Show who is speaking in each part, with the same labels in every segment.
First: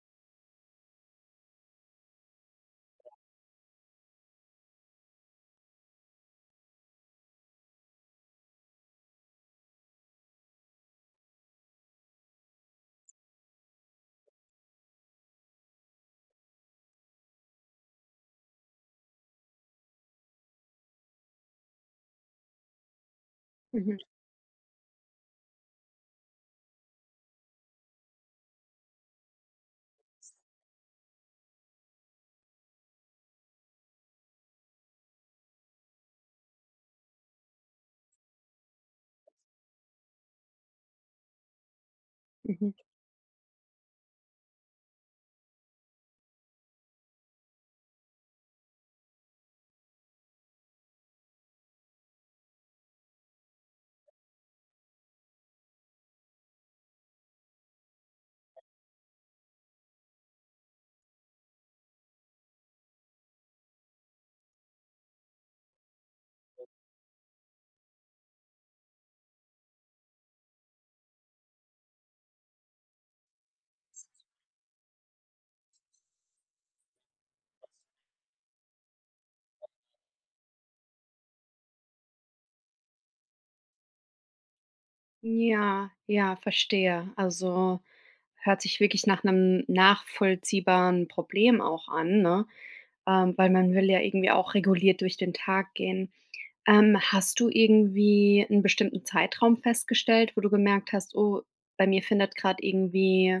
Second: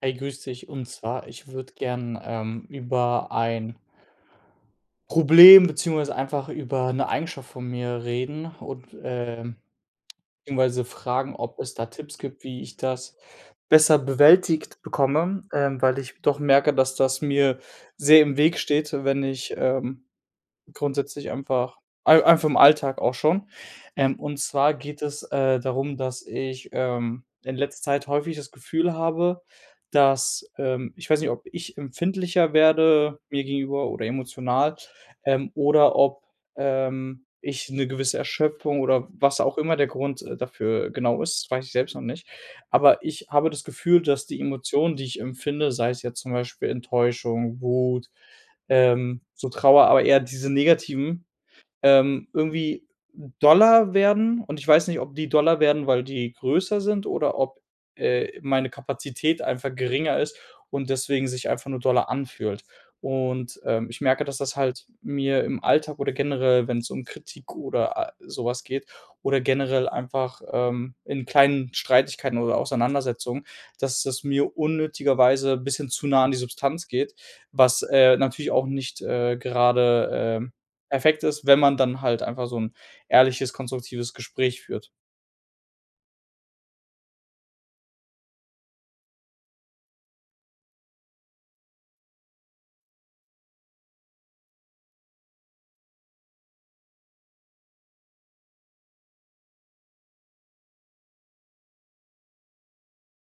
Speaker 1: Hey, grüß dich. Und zwar, ich würde gern über ein Problem beziehungsweise einfach über eine Eigenschaft von mir reden und beziehungsweise fragen, ob es da Tipps gibt, wie ich das besser bewältigt bekomme, weil ich doch merke, dass das mir sehr im Weg steht, wenn ich grundsätzlich einfach ei einfach im Alltag auch schon.
Speaker 2: Mhm,
Speaker 1: Und zwar geht es, darum, dass ich, in letzter Zeit häufig das Gefühl habe, dass, ich weiß nicht, ob ich empfindlicher werde mir gegenüber oder emotional, oder ob, ich 'ne gewisse Erschöpfung oder was auch immer der Grund, dafür genau ist, das weiß ich selbst noch nicht.
Speaker 2: mhm.
Speaker 1: Aber ich habe das Gefühl, dass die Emotionen, die ich empfinde, sei es jetzt zum Beispiel Enttäuschung, Wut, so Trauer, aber eher diese negativen, irgendwie Dollar werden und ich weiß nicht, ob die Dollar werden, weil die größer sind oder ob, meine Kapazität einfach geringer ist und deswegen sich einfach nur Dollar anfühlt. Und, ich merke, dass das halt mir im Alltag oder generell, wenn es um Kritik oder a so geht oder generell einfach, in kleinen Streitigkeiten oder Auseinandersetzungen, dass das mir unnötigerweise ein bisschen zu nah an die Substanz geht, was, natürlich auch nicht, gerade, perfekt ist, wenn man dann halt einfach so 'n ehrliches, konstruktives Gespräch führt.
Speaker 2: Ja, ja, verstehe. Also, hört sich wirklich nach einem nachvollziehbaren Problem auch an, ne? Weil man will ja irgendwie auch reguliert durch den Tag gehen. Hast du irgendwie einen bestimmten Zeitraum festgestellt, wo du gemerkt hast: „Oh, bei mir findet gerade irgendwie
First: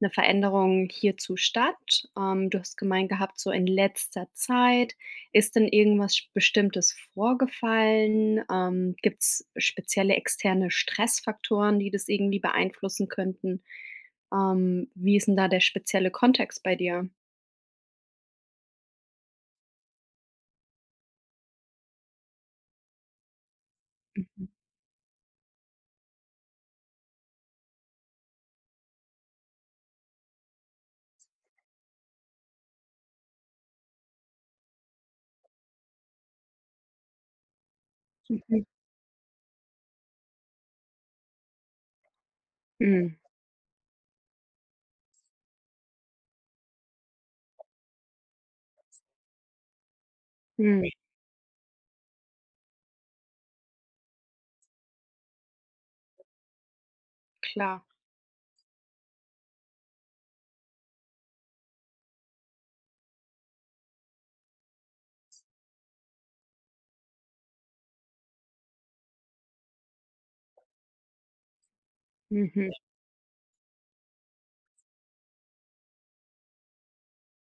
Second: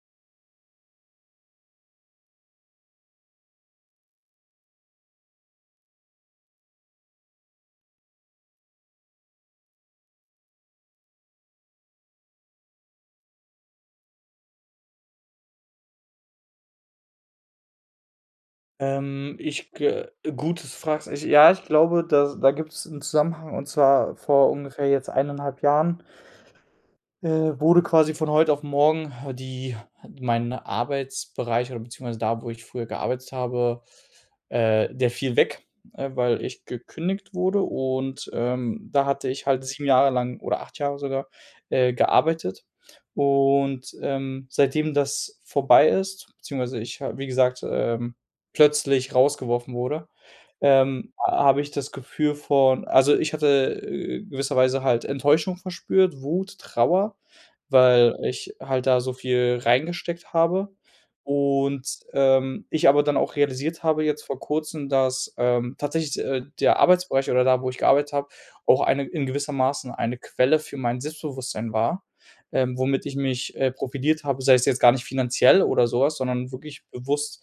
Speaker 2: eine Veränderung hierzu statt?“ du hast gemeint gehabt, so in letzter Zeit. Ist denn irgendwas Bestimmtes vorgefallen? Gibt es spezielle externe Stressfaktoren, die das irgendwie beeinflussen könnten? Wie ist denn da der spezielle Kontext bei dir?
Speaker 1: Ich g Gut, fragst. Ich Ja, ich glaube, da gibt's 'n Zusammenhang und zwar vor ungefähr jetzt 1,5 Jahren. Wurde quasi von heute auf morgen die mein Arbeitsbereich oder beziehungsweise da, wo ich früher gearbeitet habe, der fiel weg, weil ich gekündigt wurde und,
Speaker 2: Mhm.
Speaker 1: da hatte ich halt 7 Jahre lang oder 8 Jahre sogar, gearbeitet.
Speaker 2: Mhm.
Speaker 1: Und, seitdem das vorbei ist, beziehungsweise ich ha wie gesagt, plötzlich rausgeworfen wurde,
Speaker 2: Mhm.
Speaker 1: habe ich das Gefühl von, also, ich hatte, gewisserweise halt Enttäuschung verspürt, Wut, Trauer,
Speaker 2: Klar.
Speaker 1: weil ich halt da so viel reingesteckt habe und, ich aber dann auch realisiert habe jetzt vor Kurzem, dass, tatsächlich, der Arbeitsbereich oder da, wo ich gearbeitet habe, auch eine in gewissermaßen eine Quelle für mein Selbstbewusstsein war,
Speaker 2: Mhm.
Speaker 1: womit ich mich, profiliert habe, sei es jetzt gar nicht finanziell oder sowas, sondern wirklich bewusst,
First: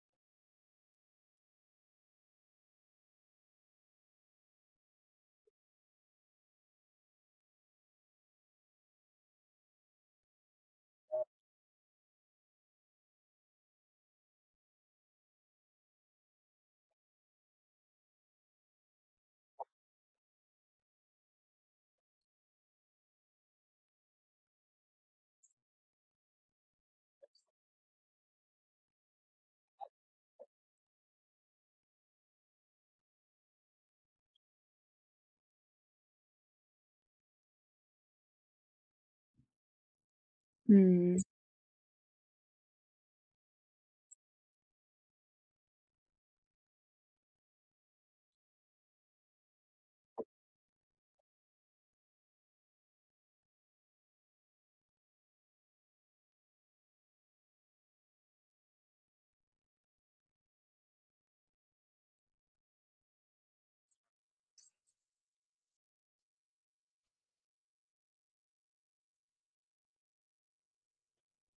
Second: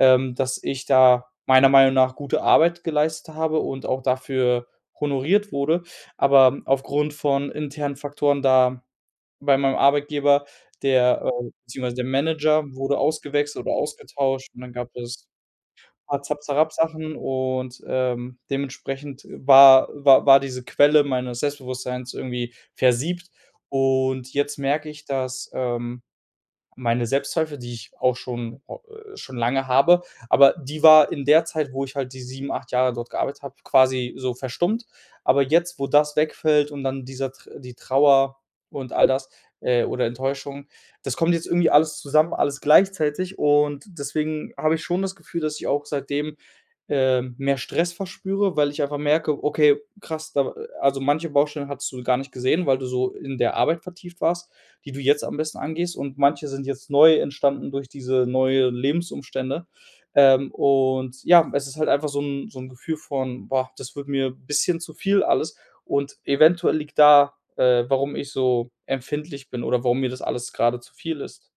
Speaker 1: dass ich da meiner Meinung nach gute Arbeit geleistet habe und auch dafür honoriert wurde. Aber aufgrund von internen Faktoren da bei meinem Arbeitgeber, der, beziehungsweise der Manager, wurde ausgewechselt oder ausgetauscht und dann gab es paar Zap-Zarab-Sachen und, dementsprechend war diese Quelle meines Selbstbewusstseins irgendwie versiebt. Und jetzt merke ich, dass, meine Selbstzweifel, die ich auch schon lange habe, aber die war in der Zeit, wo ich halt die 7, 8 Jahre dort gearbeitet habe, quasi so verstummt. Aber jetzt, wo das wegfällt und dann die Trauer und all das, oder Enttäuschung, das
Speaker 2: Mhm.
Speaker 1: kommt jetzt irgendwie alles zusammen, alles gleichzeitig und deswegen habe ich schon das Gefühl, dass ich auch seitdem, mehr Stress verspüre, weil ich einfach merke: „Okay, krass, da, also manche Baustellen hattest du gar nicht gesehen, weil du so in der Arbeit vertieft warst.“ Die du jetzt am besten angehst, und manche sind jetzt neu entstanden durch diese neue Lebensumstände. Und ja, es ist halt einfach so 'n Gefühl von: „Boah, das wird mir ein bisschen zu viel alles.“ Und eventuell liegt da, warum ich so empfindlich bin oder warum mir das alles gerade zu viel ist.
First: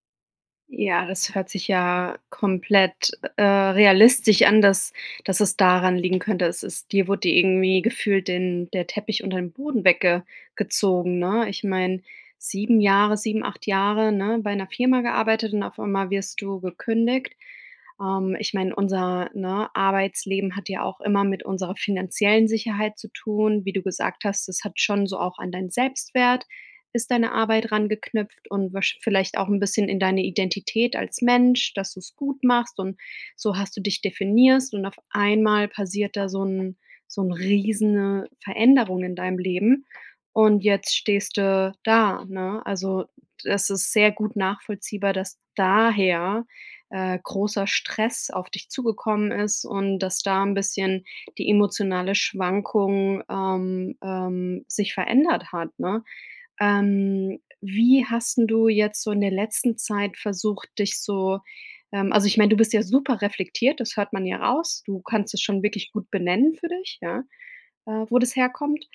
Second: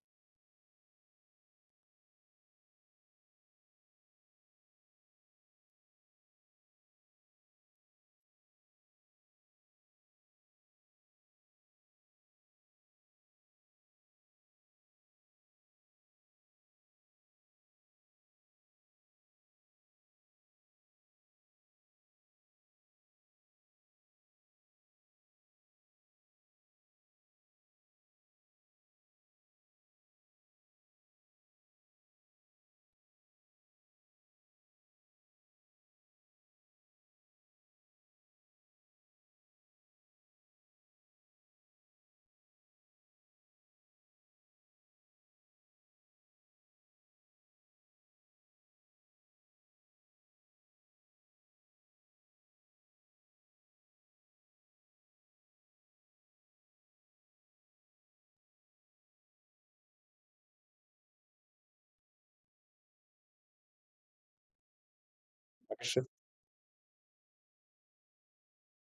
Speaker 2: Ja, das hört sich ja komplett, realistisch an, dass es daran liegen könnte. Es ist dir wurde irgendwie gefühlt den der Teppich unter den Boden weggezogen, ne? Ich meine, 7 acht Jahre, ne, bei einer Firma gearbeitet und auf einmal wirst du gekündigt. Ich meine, unser, ne, Arbeitsleben hat ja auch immer mit unserer finanziellen Sicherheit zu tun. Wie du gesagt hast, das hat schon so auch an deinen Selbstwert ist deine Arbeit rangeknüpft und wahrsch vielleicht auch ein bisschen in deine Identität als Mensch, dass du es gut machst und so hast du dich definierst und auf einmal passiert da so 'n riesene Veränderung in deinem Leben und jetzt stehst du da, ne? Also, das ist sehr gut nachvollziehbar, dass daher, großer Stress auf dich zugekommen ist und dass da ein bisschen die emotionale Schwankung, sich verändert hat, ne? Wie hast 'n du jetzt so in der letzten Zeit versucht, dich so also, ich meine, du bist ja super reflektiert, das hört man ja raus. Du kannst es schon wirklich
Speaker 1: Dankeschön.
Speaker 2: gut benennen für dich, ja, wo das herkommt.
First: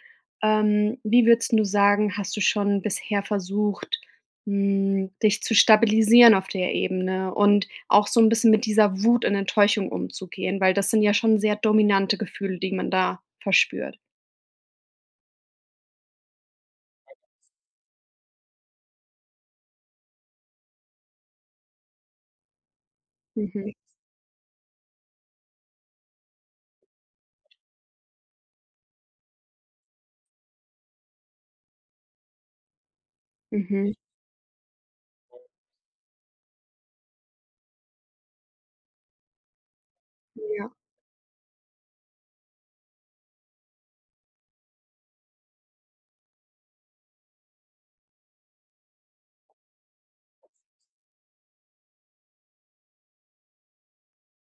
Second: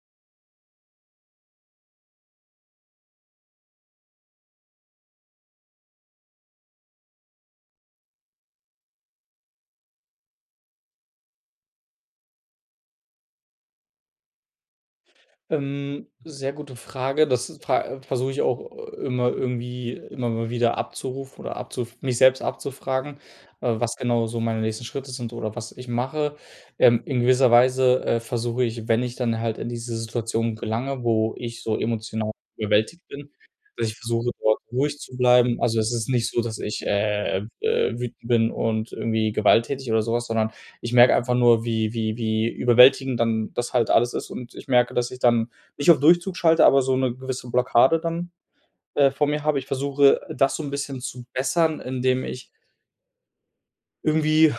Speaker 2: Wie würdest du sagen, hast du schon bisher versucht, dich zu stabilisieren auf der Ebene und auch so ein bisschen mit dieser Wut und Enttäuschung umzugehen? Weil das sind ja schon sehr dominante Gefühle, die man da verspürt.
Speaker 1: Sehr gute Frage. Das fra Versuche ich auch, immer irgendwie immer mal wieder abzurufen oder abzuf mich selbst abzufragen,
Speaker 2: Mhm,
Speaker 1: was genau so meine nächsten Schritte sind oder was ich mache. In gewisser Weise, versuche ich, wenn ich dann halt in diese Situation gelange, wo ich so emotional überwältigt bin, dass
Speaker 2: mhm,
Speaker 1: ich versuche, dort ruhig zu bleiben. Also, es ist nicht so, dass ich, wütend bin und irgendwie gewalttätig oder sowas, sondern
Speaker 2: ja,
Speaker 1: ich merke einfach nur, wie überwältigend dann das halt alles ist, und ich merke, dass ich dann nicht auf Durchzug schalte, aber so eine gewisse Blockade dann, vor mir habe. Ich versuche, das so ein bisschen zu bessern, indem ich irgendwie,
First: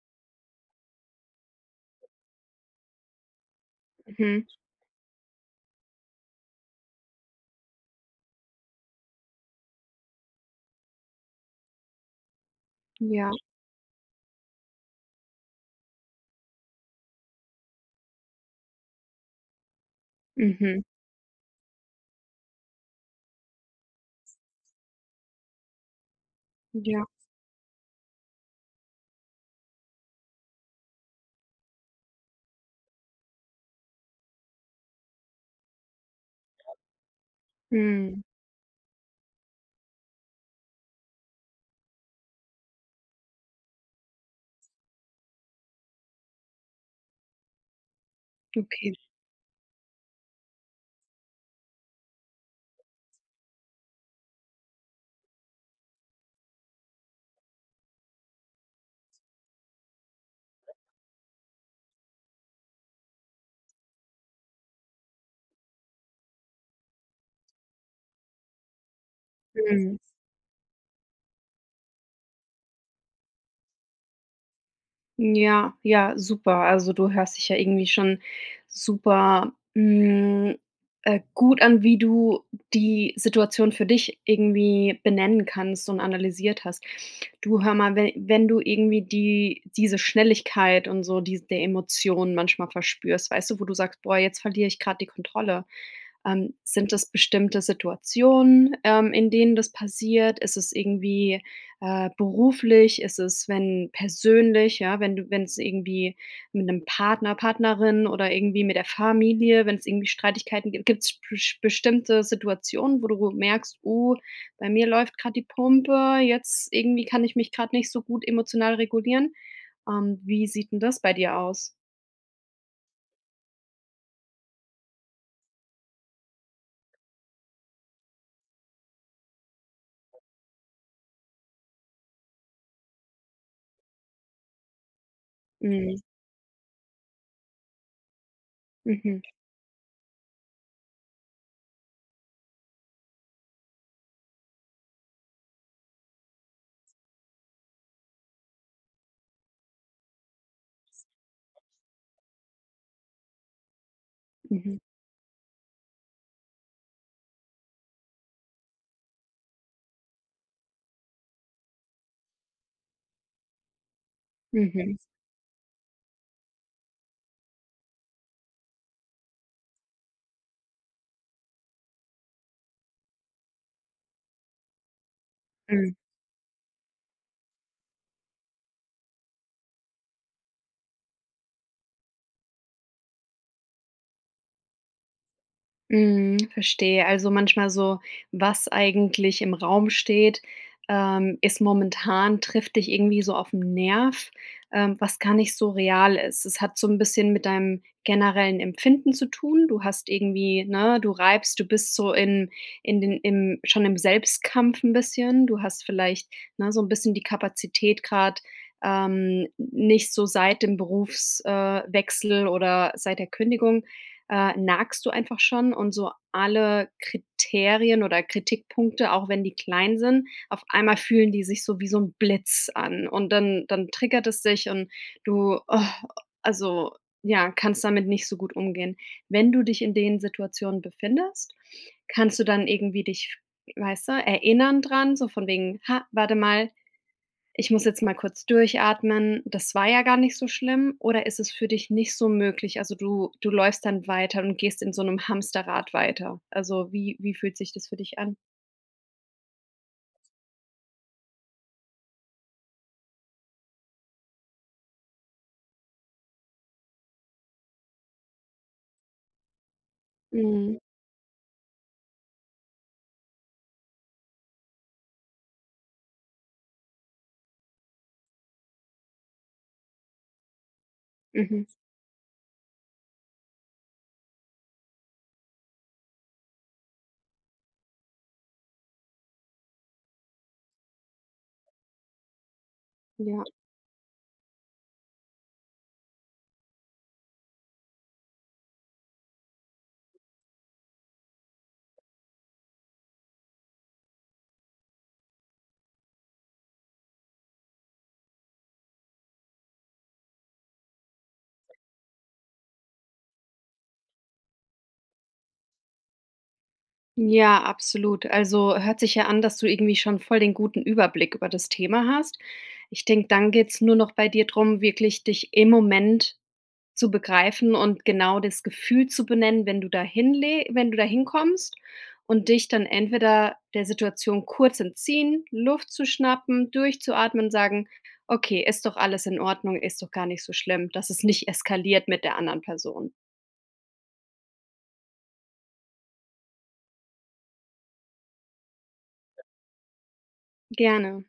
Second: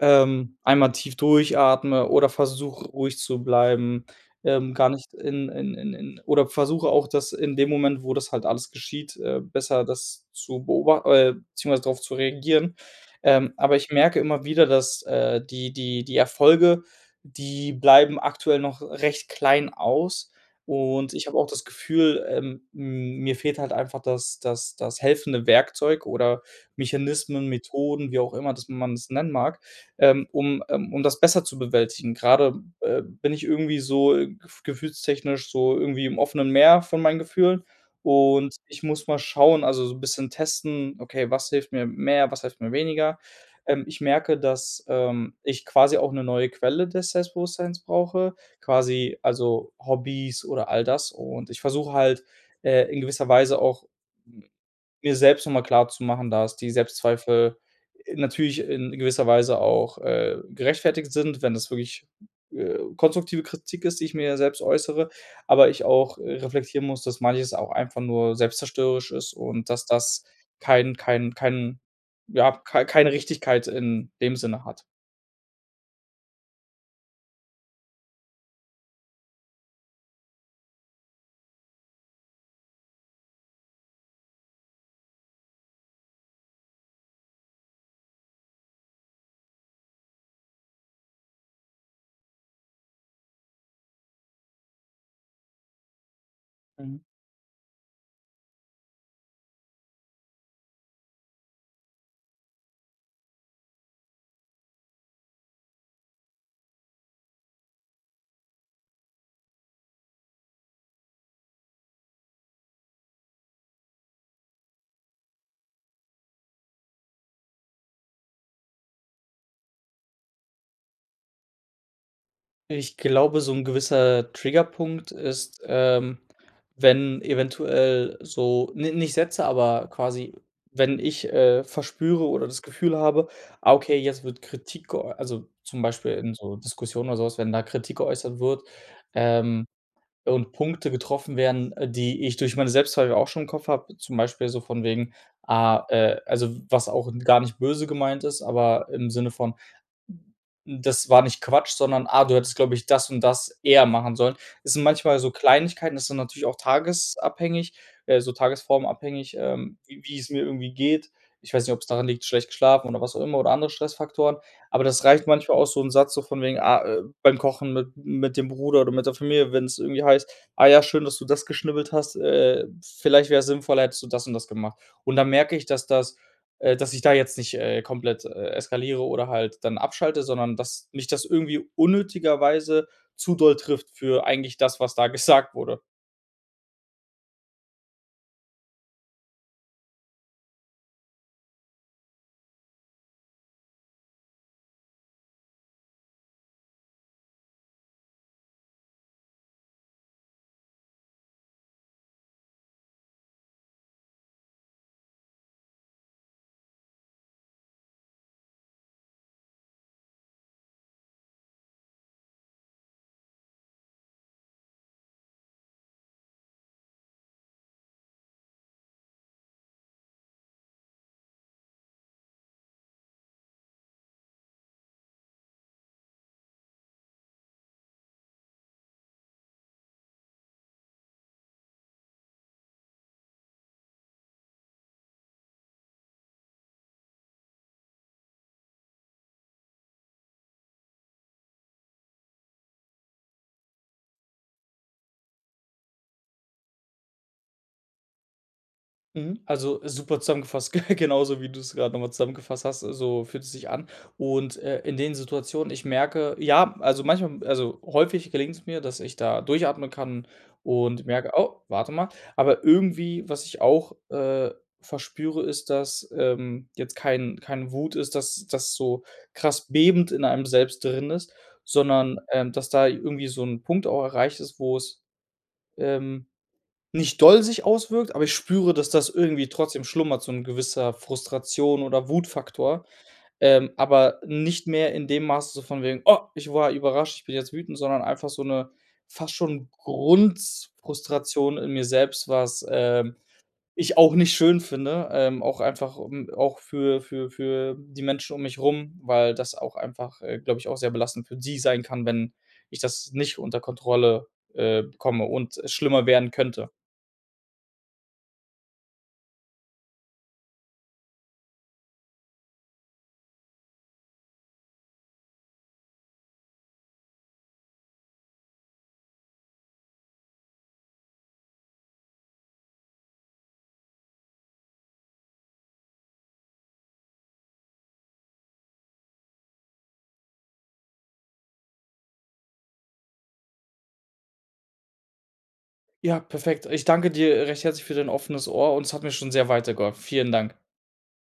Speaker 1: einmal tief durchatme oder versuche, ruhig zu bleiben,
Speaker 2: mhm,
Speaker 1: gar nicht in in oder versuche auch, dass in dem Moment, wo das halt alles geschieht, besser das zu beobachten, beziehungsweise drauf zu reagieren.
Speaker 2: ja,
Speaker 1: Aber ich merke immer wieder, dass, die Erfolge, die bleiben aktuell noch recht klein aus,
Speaker 2: mhm.
Speaker 1: und ich habe auch das Gefühl, m mir fehlt halt einfach das helfende Werkzeug oder
Speaker 2: Ja,
Speaker 1: Mechanismen, Methoden, wie auch immer, dass man es nennen mag, um das besser zu bewältigen. Gerade bin ich irgendwie so, gefühlstechnisch, so irgendwie im offenen Meer von meinen Gefühlen
Speaker 2: mhm,
Speaker 1: und ich muss mal schauen, also so ein bisschen testen: „Okay, was hilft mir mehr, was hilft mir weniger?“ Ich merke, dass, ich quasi auch eine neue Quelle des Selbstbewusstseins brauche,
Speaker 2: okay,
Speaker 1: quasi also Hobbys oder all das, und ich versuche halt, in gewisser Weise auch, mir selbst noch mal klarzumachen, dass die Selbstzweifel, natürlich in gewisser Weise auch, gerechtfertigt sind, wenn das wirklich, konstruktive Kritik ist, die ich mir selbst äußere, aber ich auch, reflektieren muss, dass manches auch einfach nur selbstzerstörerisch ist und dass
Speaker 2: mhm.
Speaker 1: das kein kein kein keine Richtigkeit in dem Sinne hat.
Speaker 2: Ja, ja, super. Also, du hörst dich ja irgendwie schon super, gut an, wie du die Situation für dich irgendwie benennen kannst und analysiert hast. Du, hör mal, we wenn du irgendwie diese Schnelligkeit und so die der Emotionen manchmal verspürst, weißt du, wo du sagst: „Boah, jetzt verliere ich gerade die Kontrolle.“ sind
Speaker 1: Mhm.
Speaker 2: das bestimmte Situationen, in denen das passiert? Ist es irgendwie, beruflich? Ist es, wenn persönlich, ja, wenn es irgendwie mit einem Partner, Partnerin oder irgendwie mit der Familie, wenn es irgendwie Streitigkeiten gibt? Gibt es bestimmte Situationen, wo du merkst: „Oh, bei mir läuft gerade die Pumpe, jetzt irgendwie kann ich mich gerade nicht so gut emotional regulieren?“ Wie sieht denn das bei dir aus?
Speaker 1: Ich glaube, so 'n gewisser Triggerpunkt ist, wenn eventuell so, ni nicht Sätze, aber quasi, wenn ich, verspüre oder das Gefühl habe: „Ah, okay, jetzt wird Kritik geäu“, also, zum
Speaker 2: Mhm.
Speaker 1: Beispiel in so Diskussionen oder so was, wenn da Kritik geäußert wird,
Speaker 2: Mhm.
Speaker 1: ähm, und Punkte getroffen werden, die ich durch meine Selbstzweifel auch schon im Kopf habe, zum Beispiel so von wegen, also, was auch gar nicht böse gemeint ist, aber im Sinne von: das war nicht Quatsch, sondern: „Ah, du hättest, glaube ich, das und das eher machen sollen.“ Es
Speaker 2: Mhm.
Speaker 1: sind manchmal so Kleinigkeiten, das ist dann natürlich auch tagesabhängig, so tagesformabhängig, wie es mir irgendwie geht. Ich weiß nicht, ob es daran liegt, schlecht geschlafen oder was auch immer oder andere Stressfaktoren. Aber
Speaker 2: Mhm.
Speaker 1: das reicht manchmal auch so 'n Satz so von wegen, beim Kochen mit dem Bruder oder mit der Familie, wenn es irgendwie heißt: „Ah ja, schön, dass du das geschnibbelt hast. Vielleicht wär's sinnvoller, hättest du das und das gemacht.“ Und dann merke ich, dass
Speaker 2: Mhm.
Speaker 1: das, dass ich da jetzt nicht, komplett, eskaliere oder halt dann abschalte, sondern dass mich das irgendwie unnötigerweise zu doll trifft für eigentlich das, was da gesagt wurde.
Speaker 2: Mhm, verstehe. Also manchmal so, was eigentlich im Raum steht, ist momentan trifft dich irgendwie so auf den Nerv, was gar nicht so real ist. Es hat so ein bisschen mit deinem generellen Empfinden zu tun. Du hast irgendwie ne, du bist so in den im schon im Selbstkampf ein bisschen. Du hast vielleicht, ne, so ein bisschen die Kapazität gerade nicht so seit dem Berufswechsel Wechsel oder seit der Kündigung nagst du einfach schon und so alle Kriterien oder Kritikpunkte, auch wenn die klein sind, auf einmal fühlen die sich so wie so ein Blitz an und dann triggert es dich und du, oh, also, ja, kannst damit nicht so gut umgehen. Wenn du dich in den Situationen befindest, kannst du dann irgendwie dich, weißt du, erinnern dran, so von wegen: „Ha, warte mal, ich muss jetzt mal kurz durchatmen. Das war ja gar nicht so schlimm oder ist es für dich nicht so möglich?“ Also, du läufst dann weiter und gehst in so einem Hamsterrad weiter. Also, wie fühlt sich das für dich an?
Speaker 1: Mhm. Also, super zusammengefasst, genauso wie du es gerade nochmal zusammengefasst hast, so fühlt es sich an. Und, in den Situationen, ich merke, ja, also, manchmal, also, häufig gelingt es mir, dass ich da durchatmen kann
Speaker 2: Mhm.
Speaker 1: und merke: „Oh, warte mal.“ Aber irgendwie, was ich auch, verspüre, ist, dass, jetzt kein Wut ist, dass das so krass bebend in einem selbst drin ist, mhm,
Speaker 2: Mhm.
Speaker 1: sondern, dass da irgendwie so ein Punkt auch erreicht ist, wo es, ähm nicht doll sich auswirkt, aber ich spüre, dass das irgendwie trotzdem schlummert, so 'n gewisser Frustration oder Wutfaktor,
Speaker 2: Ja.
Speaker 1: aber nicht mehr in dem Maße so von wegen: „Oh, ich war überrascht, ich bin jetzt wütend“, sondern einfach so 'ne fast schon Grundfrustration in mir selbst, was, ich auch nicht schön finde, auch einfach, um auch für die Menschen um mich rum, weil das auch einfach, glaube ich, auch sehr belastend für sie sein kann, wenn ich das nicht unter Kontrolle, bekomme und es schlimmer werden könnte.
Speaker 2: Ja, absolut. Also, hört sich ja an, dass du irgendwie schon voll den guten Überblick über das Thema hast. Ich denke, dann geht's nur noch bei dir drum, wirklich dich im Moment zu begreifen und genau das Gefühl zu benennen, wenn du da hinkommst und dich dann entweder der Situation kurz entziehen, Luft zu schnappen, durchzuatmen sagen: „Okay, ist doch alles in Ordnung, ist doch gar nicht so schlimm“, dass es nicht eskaliert mit der anderen Person.
Speaker 1: Ja, perfekt. Ich danke dir recht herzlich für dein offenes Ohr und es hat mir schon sehr weitergeholfen. Vielen Dank.
Speaker 2: Gerne.